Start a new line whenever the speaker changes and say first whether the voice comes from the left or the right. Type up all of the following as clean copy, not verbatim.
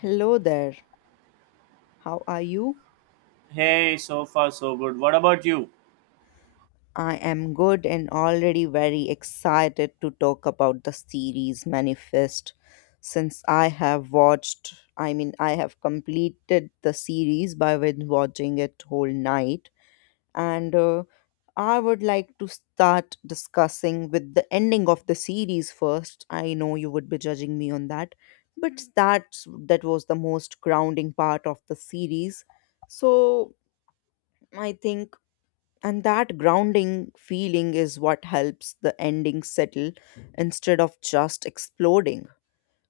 left: Hello there. How are you?
right: Hey, so far so good. What about you?
left: I am good and already very excited to talk about the series Manifest since I have watched, I mean, I have completed the series by with watching it whole night and I would like to start discussing with the ending of the series first. I know you would be judging me on that, but that was the most grounding part of the series. So, I think. And that grounding feeling is what helps the ending settle instead of just exploding.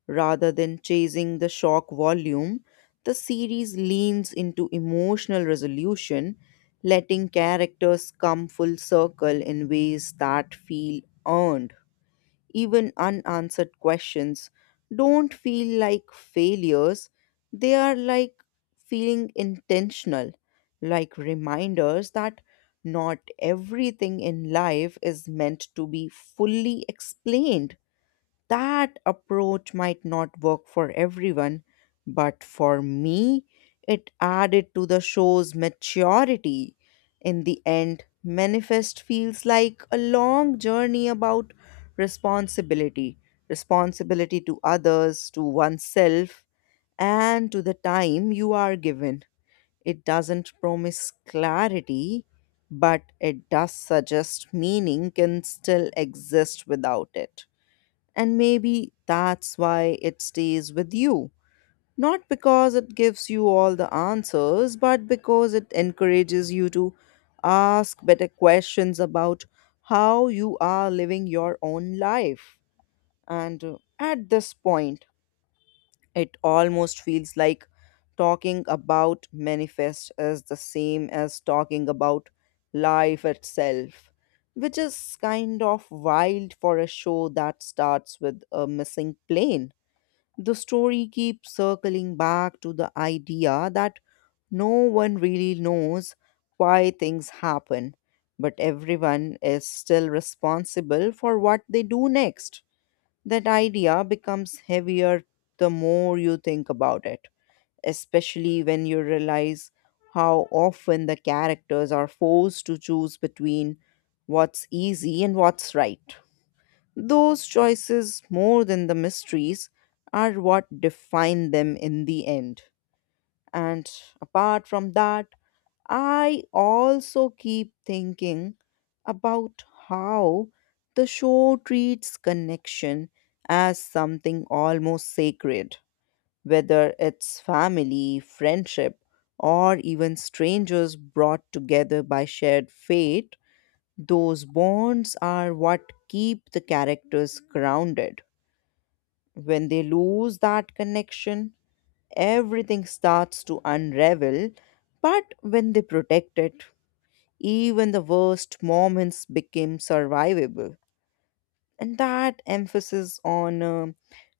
left: Rather than chasing the shock volume, the series leans into emotional resolution, letting characters come full circle in ways that feel earned even unanswered questions, don't feel like failures. They are like feeling intentional, like reminders that not everything in life is meant to be fully explained that approach might not work for everyone, but for me, it added to the show's maturity. In the end, Manifest feels like a long journey about responsibility responsibility to others, to oneself, and to the time you are given. It doesn't promise clarity, but it does suggest meaning can still exist without it. And maybe that's why it stays with you. Not because it gives you all the answers, but because it encourages you to ask better questions about how you are living your own life. And at this point, it almost feels like talking about Manifest is the same as talking about life itself, which is kind of wild for a show that starts with a missing plane. The story keeps circling back to the idea that no one really knows why things happen, but everyone is still responsible for what they do next. That idea becomes heavier the more you think about it, especially when you realize how often the characters are forced to choose between what's easy and what's right. Those choices, more than the mysteries, are what define them in the end. And apart from that, I also keep thinking about how the show treats connection as something almost sacred, whether it's family, friendship, or even strangers brought together by shared fate. Those bonds are what keep the characters grounded. When they lose that connection, everything starts to unravel, but when they protect it, even the worst moments became survivable. And that emphasis on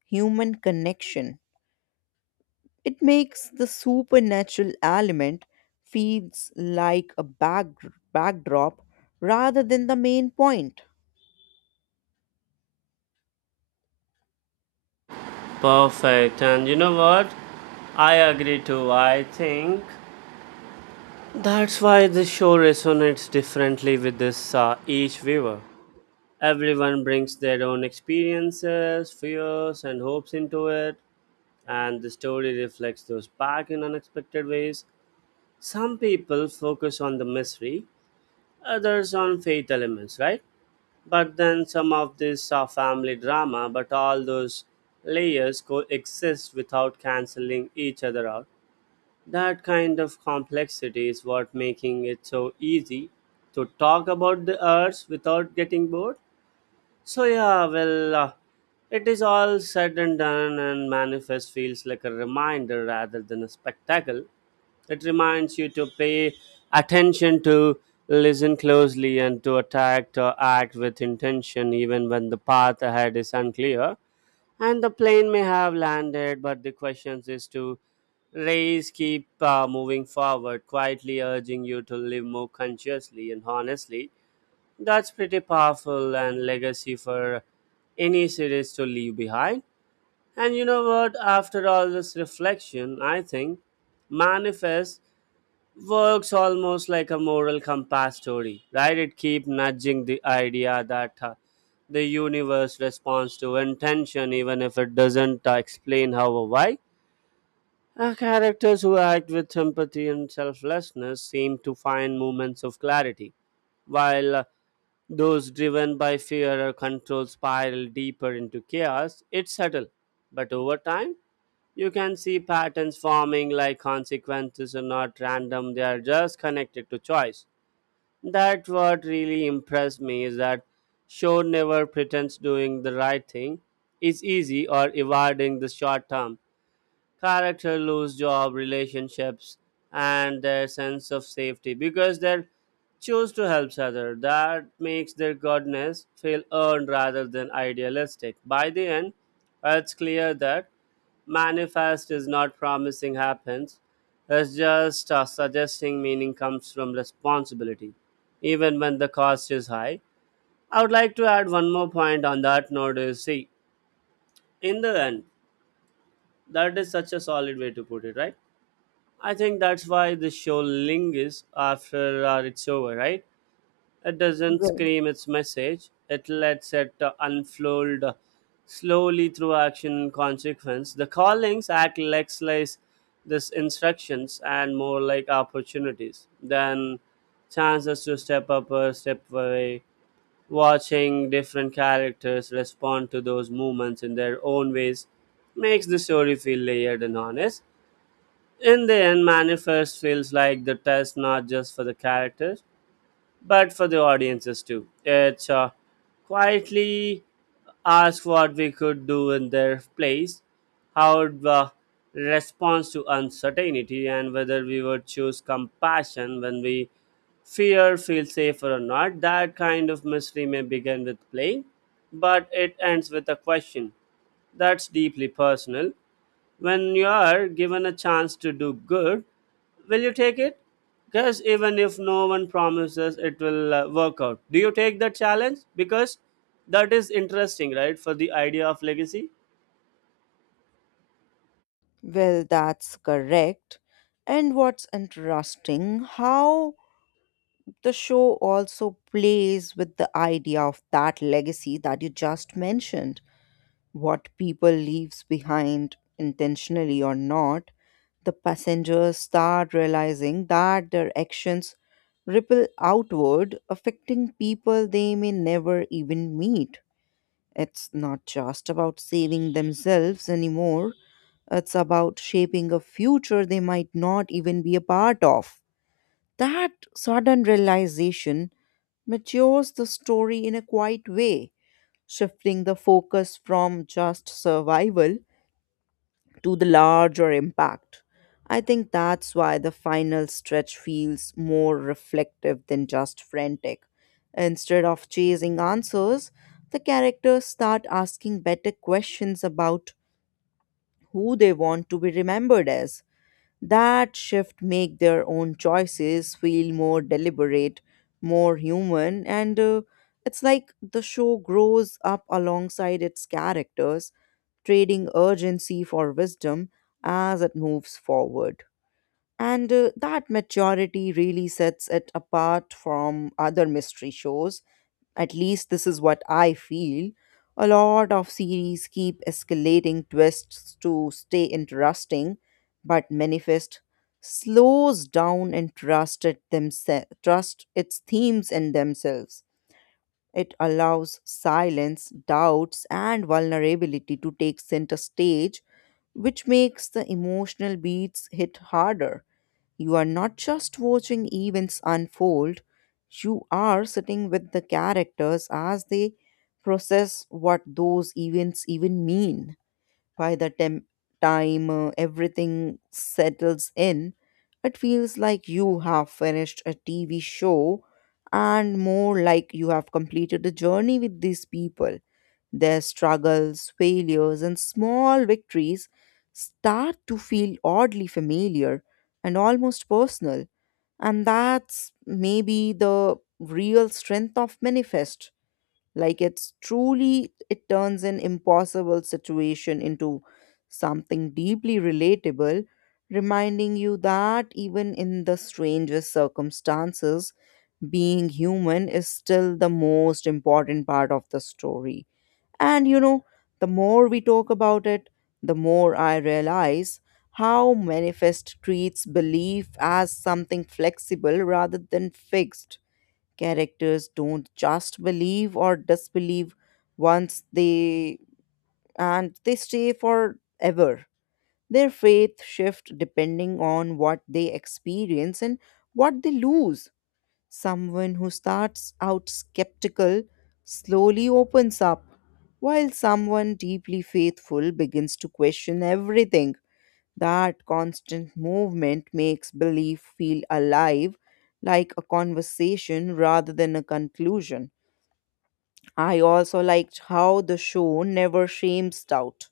left: human connection, it makes the supernatural element feels like a backdrop rather than the main point.
right: Perfect. And you know what? I agree too. I think that's why this show resonates differently with this each viewer. Everyone brings their own experiences, fears, and hopes into it, and the story reflects those back in unexpected ways. Some people focus on the mystery, others on faith elements, right? But then some of this are family drama, but all those layers coexist without canceling each other out. That kind of complexity is what making it so easy to talk about the arts without getting bored. So yeah, well, it is all said and done, and Manifest feels like a reminder rather than a spectacle. It reminds you to pay attention, to listen closely, and to attack or act with intention, even when the path ahead is unclear. And the plane may have landed, but the question is to raise, keep moving forward, quietly urging you to live more consciously and honestly. That's pretty powerful and legacy for any series to leave behind. And you know what? After all this reflection, I think Manifest works almost like a moral compass story, right? It keeps nudging the idea that the universe responds to intention even if it doesn't explain how or why characters who act with empathy and selflessness seem to find moments of clarity, while those driven by fear or control spiral deeper into chaos. It's subtle, but over time, you can see patterns forming like consequences are not random, they are just connected to choice. That what really impressed me is that show never pretends doing the right thing is easy or evading the short term. Character lose job relationships and their sense of safety because they choose to help other. That makes their goodness feel earned rather than idealistic. By the end, it's clear that Manifest is not promising happens. It's just suggesting meaning comes from responsibility even when the cost is high. I would like to add one more point on that note is see. In the end, that is such a solid way to put it, right? I think that's why the show lingers after it's over, right? It doesn't
left: Well,
right: scream its message. It lets it unfold slowly through action and consequence. The callings act less like this instructions and more like opportunities than chances to step up or step away. Watching different characters respond to those movements in their own ways makes the story feel layered and honest. In the end, Manifest feels like the test not just for the characters, but for the audiences too. It's quietly ask what we could do in their place, how the response to uncertainty, and whether we would choose compassion when we fear feel safer or not. That kind of mystery may begin with play, but it ends with a question that's deeply personal. When you are given a chance to do good, will you take it? Because even if no one promises it will work out, do you take that challenge? Because that is interesting, right? For the idea of legacy.
left: well, that's correct. And what's interesting, how the show also plays with the idea of that legacy that you just mentioned what people leaves behind intentionally or not, the passengers start realizing that their actions ripple outward, affecting people they may never even meet. It's not just about saving themselves anymore, it's about shaping a future they might not even be a part of. That sudden realization matures the story in a quiet way, shifting the focus from just survival to the larger impact. I think that's why the final stretch feels more reflective than just frantic. Instead of chasing answers, the characters start asking better questions about who they want to be remembered as. That shift make their own choices feel more deliberate, more human, and it's like the show grows up alongside its characters, trading urgency for wisdom as it moves forward. And that maturity really sets it apart from other mystery shows. At least this is what I feel. A lot of series keep escalating twists to stay interesting, but Manifest slows down and trust its themes in themselves. It allows silence, doubts, and vulnerability to take center stage, which makes the emotional beats hit harder. You are not just watching events unfold, you are sitting with the characters as they process what those events even mean. By the time everything settles in, it feels like you have finished a TV show and more like you have completed a journey with these people. Their struggles, failures, and small victories start to feel oddly familiar and almost personal. And that's maybe the real strength of Manifest. Like it's truly, it turns an impossible situation into something deeply relatable, reminding you that even in the strangest circumstances, being human is still the most important part of the story. And you know, the more we talk about it, the more I realize how Manifest treats belief as something flexible rather than fixed characters don't just believe or disbelieve once they and they stay forever their faith shift depending on what they experience and what they lose someone who starts out skeptical slowly opens up while someone deeply faithful begins to question everything that constant movement makes belief feel alive like a conversation rather than a conclusion I also liked how the show never shames doubt.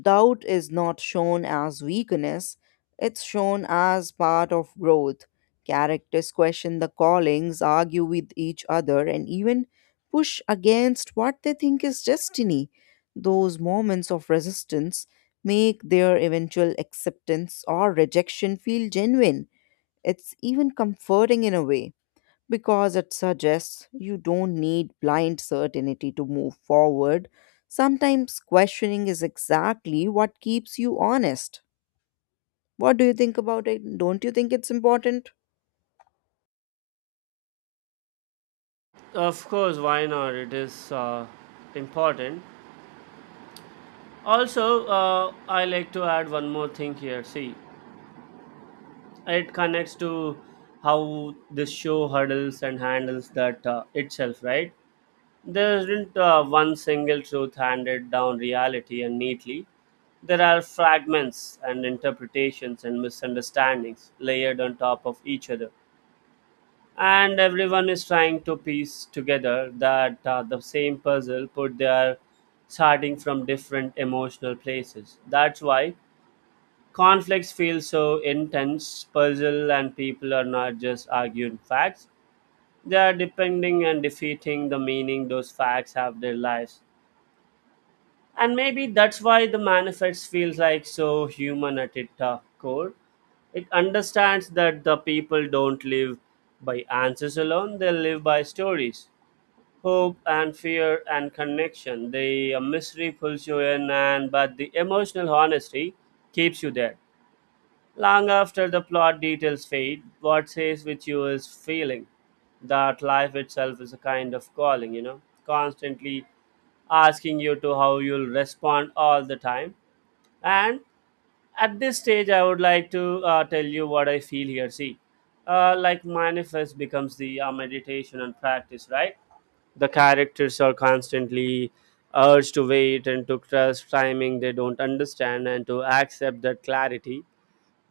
left: Doubt is not shown as weakness, it's shown as part of growth. Characters question the callings, argue with each other, and even push against what they think is destiny. Those moments of resistance make their eventual acceptance or rejection feel genuine. It's even comforting in a way because it suggests you don't need blind certainty to move forward. Sometimes questioning is exactly what keeps you honest. What do you think about it? Don't you think it's important?
right: Of course, why not? It is important. Also, I like to add one more thing here. See, it connects to how this show hurdles and handles that itself, right? There isn't one single truth handed down reality and neatly. There are fragments and interpretations and misunderstandings layered on top of each other. And everyone is trying to piece together that the same puzzle, but they are starting from different emotional places. That's why conflicts feel so intense, puzzle, and people are not just arguing facts. They are depending and defeating the meaning those facts have their lives. And maybe that's why the Manifest feels like so human at its core. It understands that the people don't live by answers alone. They live by stories, hope and fear and connection. The mystery pulls you in and but the emotional honesty keeps you there long after the plot details fade. What stays with you is feeling that life itself is a kind of calling, constantly asking you to how you'll respond all the time. And at this stage, I would like to tell you what I feel here. See, like Manifest becomes the meditation and practice, right? The characters are constantly urged to wait and to trust timing they don't understand and to accept that clarity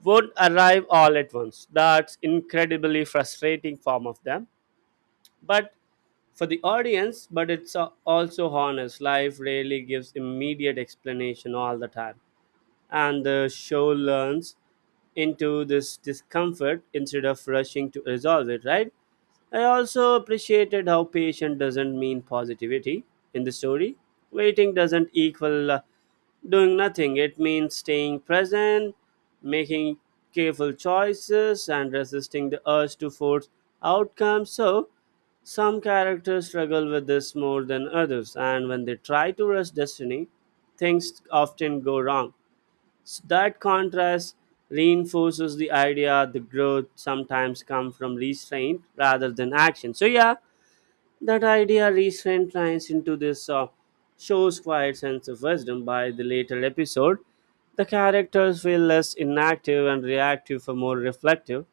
right: won't arrive all at once. That's incredibly frustrating form of them, but for the audience, but it's also honest. Life rarely gives immediate explanation all the time, and the show learns into this discomfort instead of rushing to resolve it, right? I also appreciated how patient doesn't mean positivity in the story. Waiting doesn't equal doing nothing, it means staying present, making careful choices, and resisting the urge to force outcomes. So, some characters struggle with this more than others, and when they try to rush destiny, things often go wrong. So that contrast reinforces the idea the growth sometimes comes from restraint rather than action. So yeah, that idea restraint lines into this show's quiet sense of wisdom. By the later episode, the characters feel less inactive and reactive for more reflective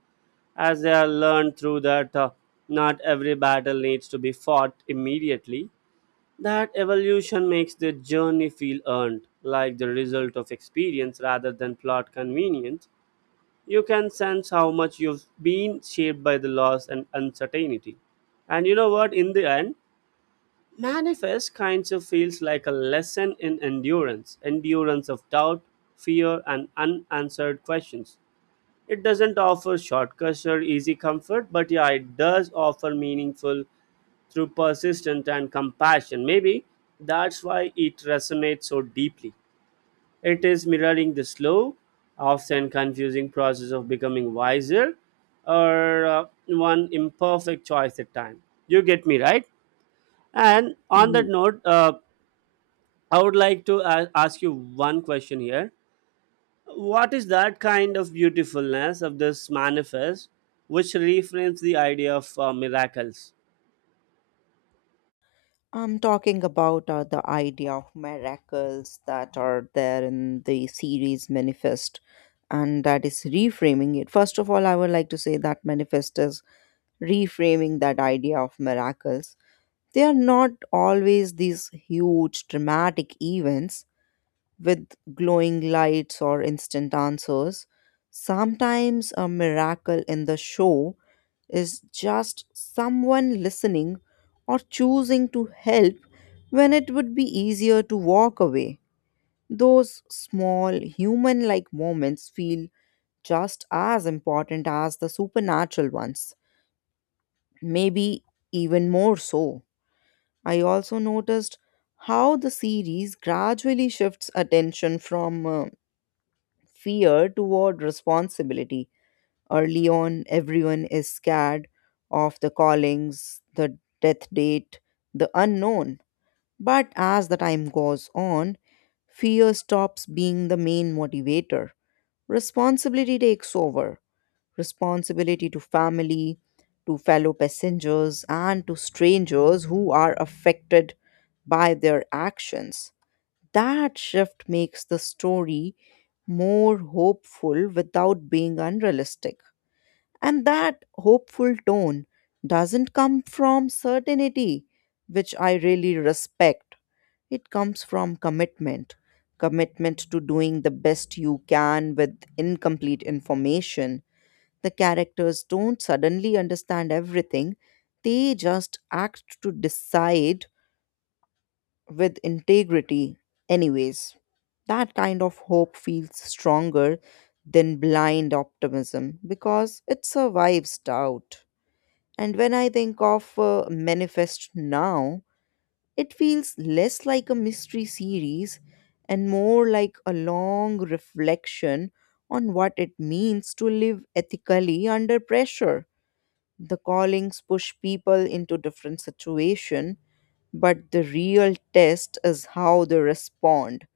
right: as they are learned through that not every battle needs to be fought immediately. That evolution makes the journey feel earned, like the result of experience rather than plot convenience. You can sense how much you've been shaped by the loss and uncertainty. And you know what? In the end, Manifest kinds of feels like a lesson in endurance, endurance of doubt, fear, and unanswered questions. It doesn't offer shortcuts or easy comfort, but yeah, it does offer meaningful through persistence and compassion. Maybe that's why it resonates so deeply. It is mirroring the slow, often confusing process of becoming wiser or one imperfect choice at time. You get me, right? And on
left: Mm.
right: that note, I would like to ask you one question here. What is that kind of beautifulness of this Manifest which reframes the idea of miracles?
left: I'm talking about the idea of miracles that are there in the series Manifest, and that is reframing it. First of all, I would like to say that Manifest is reframing that idea of miracles. They are not always these huge dramatic events with glowing lights or instant answers. Sometimes a miracle in the show is just someone listening or choosing to help when it would be easier to walk away. Those small human like moments feel just as important as the supernatural ones, maybe even more so. I also noticed how the series gradually shifts attention from fear toward responsibility. Early on, everyone is scared of the callings, the death date, the unknown. But as the time goes on, fear stops being the main motivator. Responsibility takes over. Responsibility to family, to fellow passengers, and to strangers who are affected by their actions. That shift makes the story more hopeful without being unrealistic. And that hopeful tone doesn't come from certainty, which I really respect. It comes from commitment commitment to doing the best you can with incomplete information. The characters don't suddenly understand everything, they just act to decide with integrity, anyways. That kind of hope feels stronger than blind optimism because it survives doubt. And when I think of Manifest now, it feels less like a mystery series and more like a long reflection on what it means to live ethically under pressure. The callings push people into different situations, but the real test is how they respond.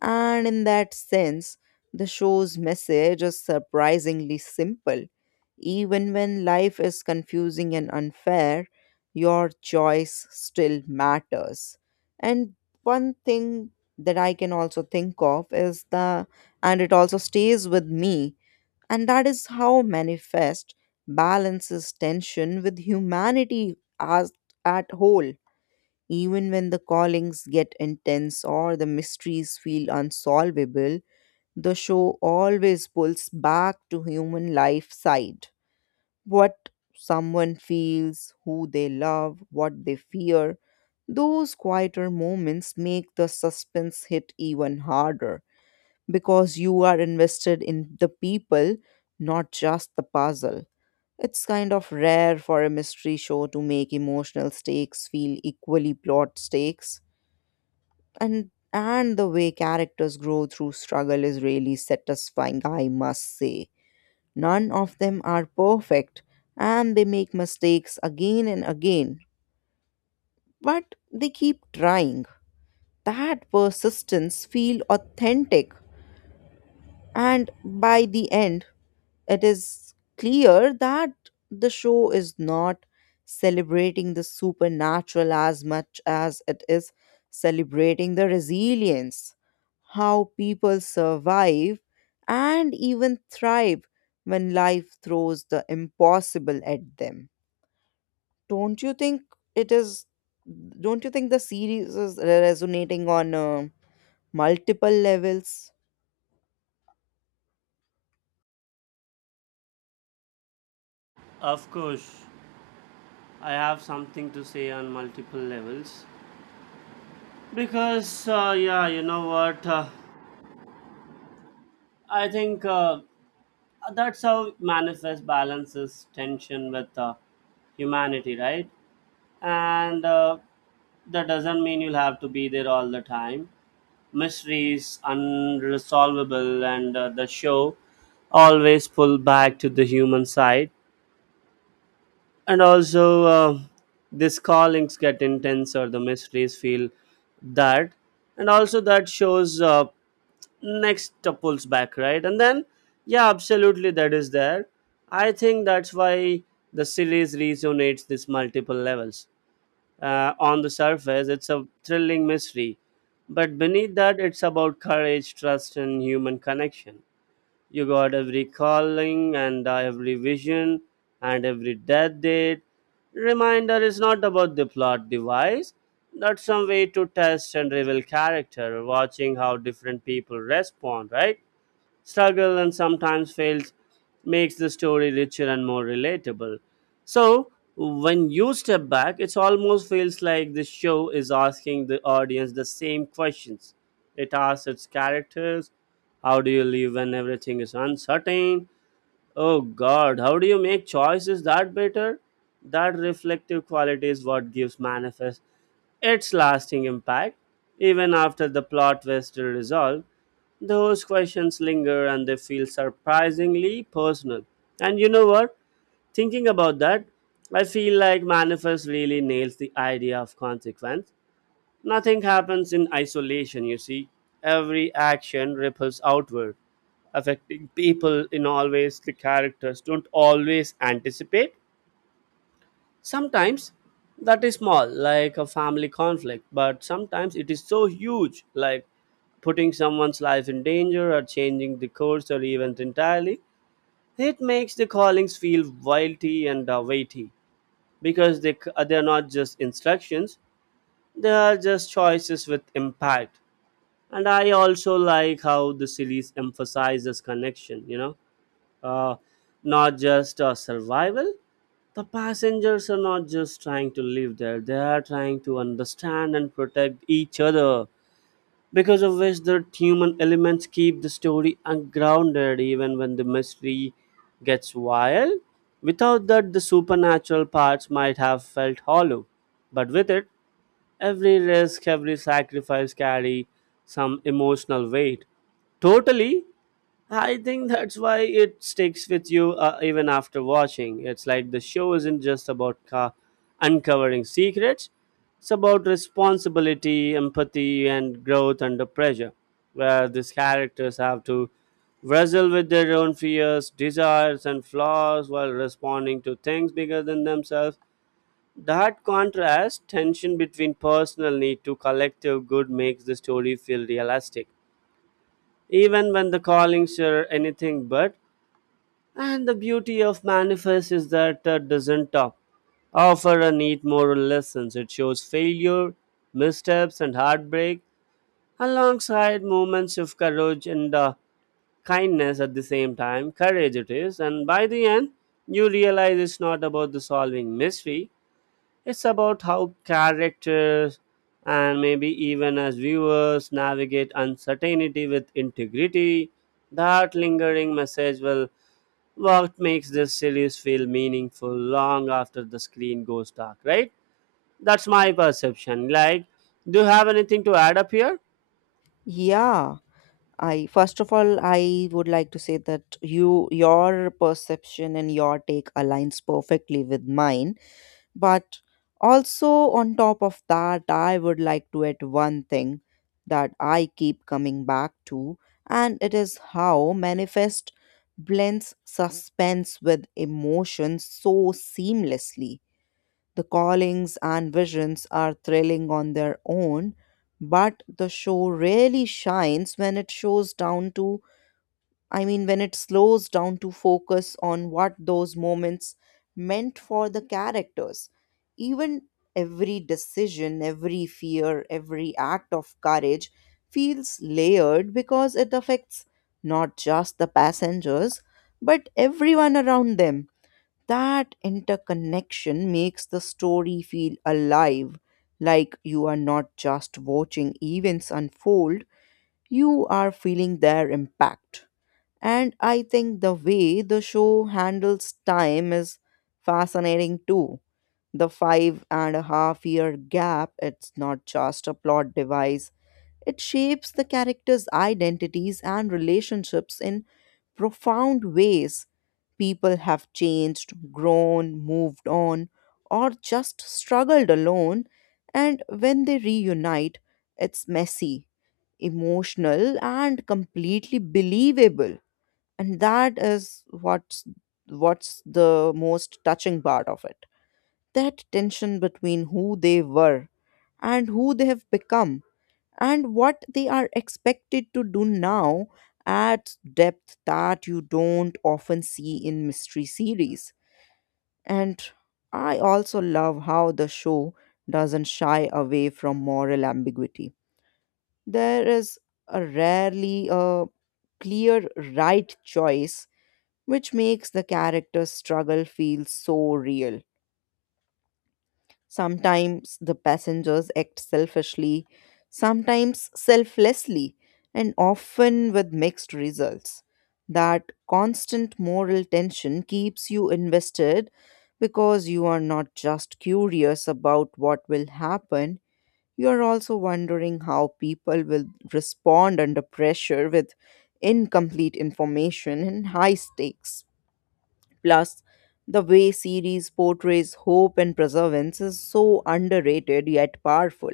left: And in that sense, the show's message is surprisingly simple. Even when life is confusing and unfair, your choice still matters. And one thing that I can also think of is the, and it also stays with me, and that is how Manifest balances tension with humanity as at whole even when the callings get intense or the mysteries feel unsolvable, the show always pulls back to human life side. What someone feels, who they love, what they fear. Those quieter moments make the suspense hit even harder because you are invested in the people, not just the puzzle. It's kind of rare for a mystery show to make emotional stakes feel equally plot stakes and the way characters grow through struggle is really satisfying, I must say. None of them are perfect and they make mistakes again and again, but they keep trying. That persistence feel authentic, and by the end it is clear that the show is not celebrating the supernatural as much as it is celebrating the resilience, how people survive and even thrive when life throws the impossible at them. Don't you think it is? Don't you think the series is resonating on multiple levels?
right: Of course, I have something to say on multiple levels because, yeah, you know what? I think that's how it manifest balances tension with humanity, right? And that doesn't mean you'll have to be there all the time. Mysteries, unresolvable, and the show always pull back to the human side and also these callings get intense or the mysteries feel that, and also that shows next pulls back, right? And then yeah, absolutely, that is there. I think that's why the series resonates this multiple levels. On the surface it's a thrilling mystery, but beneath that it's about courage, trust, and human connection. You got every calling and every vision and every death date. Reminder is not about the plot device, that's some way to test and reveal character, watching how different people respond, right? Struggle and sometimes fails makes the story richer and more relatable. So when you step back, it almost feels like the show is asking the audience the same questions. It asks its characters, how do you live when everything is uncertain? Oh God, how do you make choices that better? That reflective quality is what gives Manifest its lasting impact. Even after the plot twist is resolved, those questions linger and they feel surprisingly personal. And you know what? Thinking about that, I feel like Manifest really nails the idea of consequence. Nothing happens in isolation, you see. Every action ripples outward affecting people in always the characters don't always anticipate. Sometimes that is small, like a family conflict, but sometimes it is so huge, like putting someone's life in danger or changing the course or event entirely. It makes the callings feel weighty and weighty because they are not just instructions; they are just choices with impact. And I also like how the series emphasizes connection. Uh, Not just survival. The passengers are not just trying to live there, they are trying to understand and protect each other, because of which the human elements keep the story ungrounded even when the mystery gets wild. Without that, the supernatural parts might have felt hollow, but with it, every risk, every sacrifice carry some emotional weight. Totally, I think that's why it sticks with you even after watching. It's like the show isn't just about uncovering secrets, it's about responsibility, empathy, and growth under pressure, where these characters have to wrestle with their own fears, desires, and flaws while responding to things bigger than themselves. That contrast, tension between personal need to collective good, makes the story feel realistic. Even when the callings are anything but, and the beauty of Manifest is that it doesn't top, offer a neat moral lessons. It shows failure, missteps, and heartbreak alongside moments of courage and kindness at the same time. Courage it is, and by the end, you realize it's not about the solving mystery, it's about how characters and maybe even as viewers navigate uncertainty with integrity. That lingering message will what makes this series feel meaningful long after the screen goes dark, right? That's my perception. Like, do you have anything to add up here?
left: Yeah. I, first of all, I would like to say that you, your perception and your take aligns perfectly with mine, but also on top of that I would like to add one thing that I keep coming back to, and it is how Manifest blends suspense with emotion so seamlessly. The callings and visions are thrilling on their own, but the show really shines when it shows down to, I mean, when it slows down to focus on what those moments meant for the characters. Even every decision, every fear, every act of courage feels layered because it affects not just the passengers, but everyone around them. That interconnection makes the story feel alive, like you are not just watching events unfold, you are feeling their impact. And I think the way the show handles time is fascinating too. The 5.5-year gap, it's not just a plot device, it shapes the characters' identities and relationships in profound ways. People have changed, grown, moved on, or just struggled alone, and when they reunite, it's messy, emotional, and completely believable. And that is what's the most touching part of it. That tension between who they were and who they have become and what they are expected to do now adds depth that you don't often see in mystery series. And I also love how the show doesn't shy away from moral ambiguity. There is a rarely a clear right choice, which makes the character's struggle feel so real. Sometimes the passengers act selfishly, sometimes selflessly, and often with mixed results. That constant moral tension keeps you invested because you are not just curious about what will happen, you are also wondering how people will respond under pressure with incomplete information and high stakes. Plus, the way series portrays hope and perseverance is so underrated yet powerful.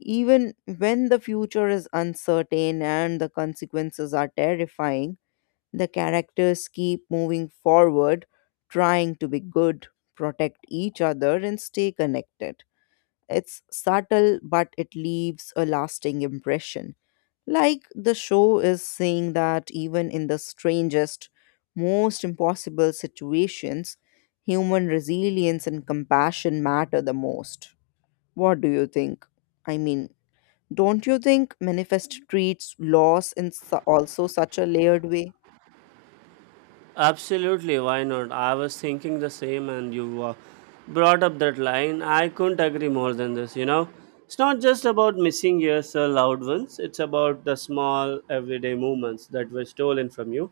left: Even when the future is uncertain and the consequences are terrifying, the characters keep moving forward, trying to be good, protect each other, and stay connected. It's subtle, but it leaves a lasting impression. Like the show is saying that even in the strangest, most impossible situations, human resilience and compassion matter the most. What do you think? I mean, don't you think Manifest treats loss in su- also such a layered way?
right: Absolutely, why not? I was thinking the same, and you brought up that line. I couldn't agree more than this. It's not just about missing years the loud ones, it's about the small, everyday moments that were stolen from you,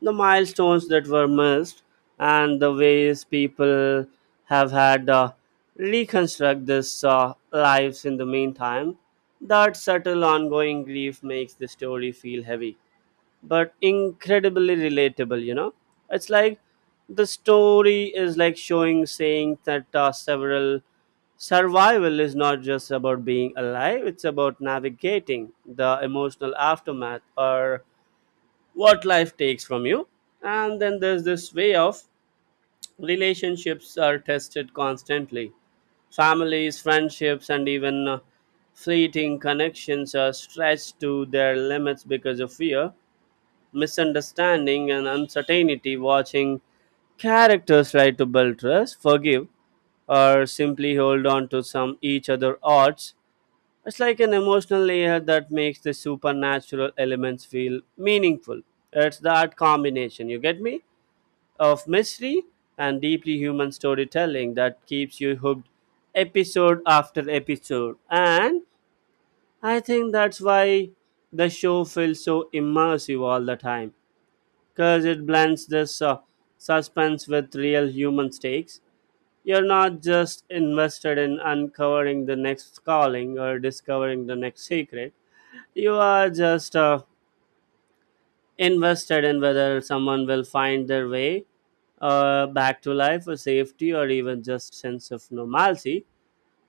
right: the milestones that were missed, and the ways people have had reconstruct this lives in the meantime. That subtle, ongoing grief makes the story feel heavy but incredibly relatable. It's like the story is like showing saying that several survival is not just about being alive. It's about navigating the emotional aftermath or what life takes from you. And then there's this way of relationships are tested constantly, families, friendships, and even fleeting connections are stretched to their limits because of fear, misunderstanding, and uncertainty. Watching characters try to build trust, forgive, or simply hold on to some each other odds, it's like an emotional layer that makes the supernatural elements feel meaningful. It's that combination, you get me of mystery and deeply human storytelling that keeps you hooked episode after episode. And I think that's why the show feels so immersive all the time, because it blends this suspense with real human stakes. You're not just invested in uncovering the next calling or discovering the next secret. You are just invested in whether someone will find their way back to life or safety or even just sense of normalcy.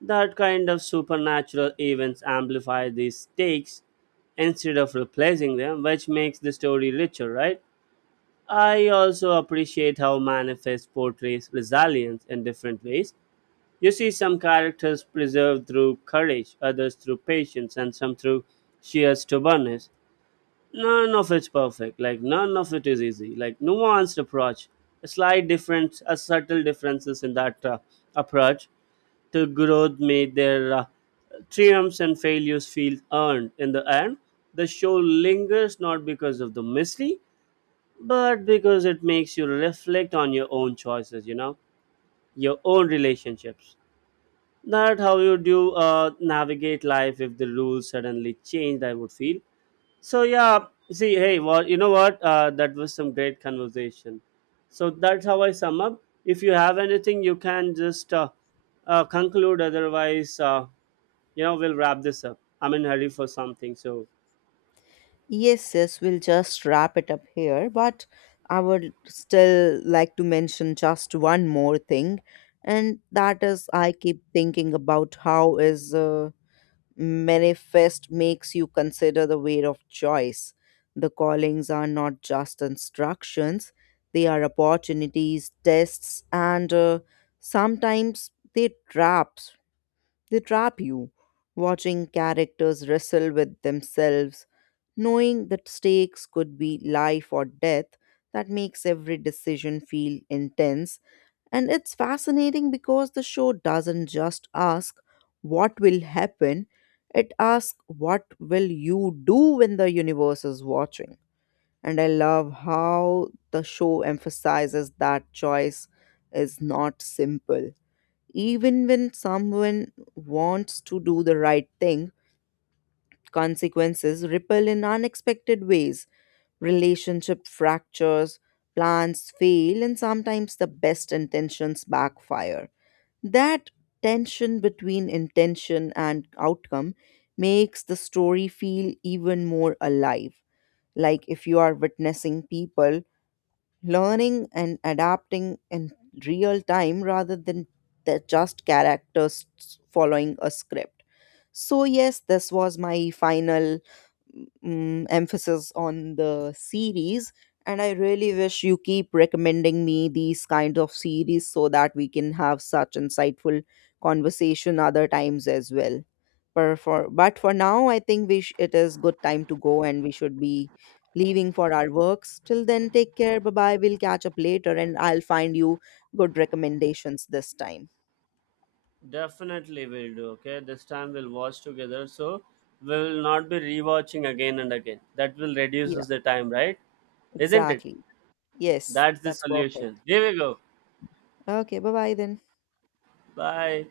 right: That kind of supernatural events amplify these stakes instead of replacing them, which makes the story richer, right? I also appreciate how Manifest portrays resilience in different ways. You see some characters preserved through courage, others through patience, and some through sheer stubbornness. None of it's perfect. Like none of it is easy. Like nuanced approach, a slight difference, a subtle differences in that approach to growth made their triumphs and failures feel earned. In the end, the show lingers not because of the mystery, but because it makes you reflect on your own choices, your own relationships, that how you do navigate life if the rules suddenly changed I would feel so. Yeah, see, hey, what, that was some great conversation. So that's how I sum up. If you have anything you can just conclude. Otherwise, we'll wrap this up. I'm in hurry for something, so
left: Yes, yes, we'll just wrap it up here, but I would still like to mention just one more thing, and that is I keep thinking about how is Manifest makes you consider the weight of choice. The callings are not just instructions, they are opportunities, tests, and sometimes they trap you, watching characters wrestle with themselves, knowing that stakes could be life or death. That makes every decision feel intense. And it's fascinating because the show doesn't just ask what will happen, it asks what will you do when the universe is watching. And I love how the show emphasizes that choice is not simple. Even when someone wants to do the right thing, consequences ripple in unexpected ways. Relationship fractures, plans fail, and sometimes the best intentions backfire. That tension between intention and outcome makes the story feel even more alive. Like if you are witnessing people learning and adapting in real time rather than they're just characters following a script. So, yes, this was my final emphasis on the series, and I really wish you keep recommending me these kinds of series so that we can have such insightful conversation other times as well, but for now I think it is good time to go and we should be leaving for our works. Till then, take care. Bye bye, we'll catch up later and I'll find you good recommendations this time.
right: definitely will do. Okay, this time we'll watch together. So we will not be rewatching again and again. That will
left: Yeah,
right: reduces the time, right? Isn't it?
left: exactly. Yes,
right: That's the
left: that's perfect.
right: solution. Here we go.
left: Okay, bye bye then.
right: Bye.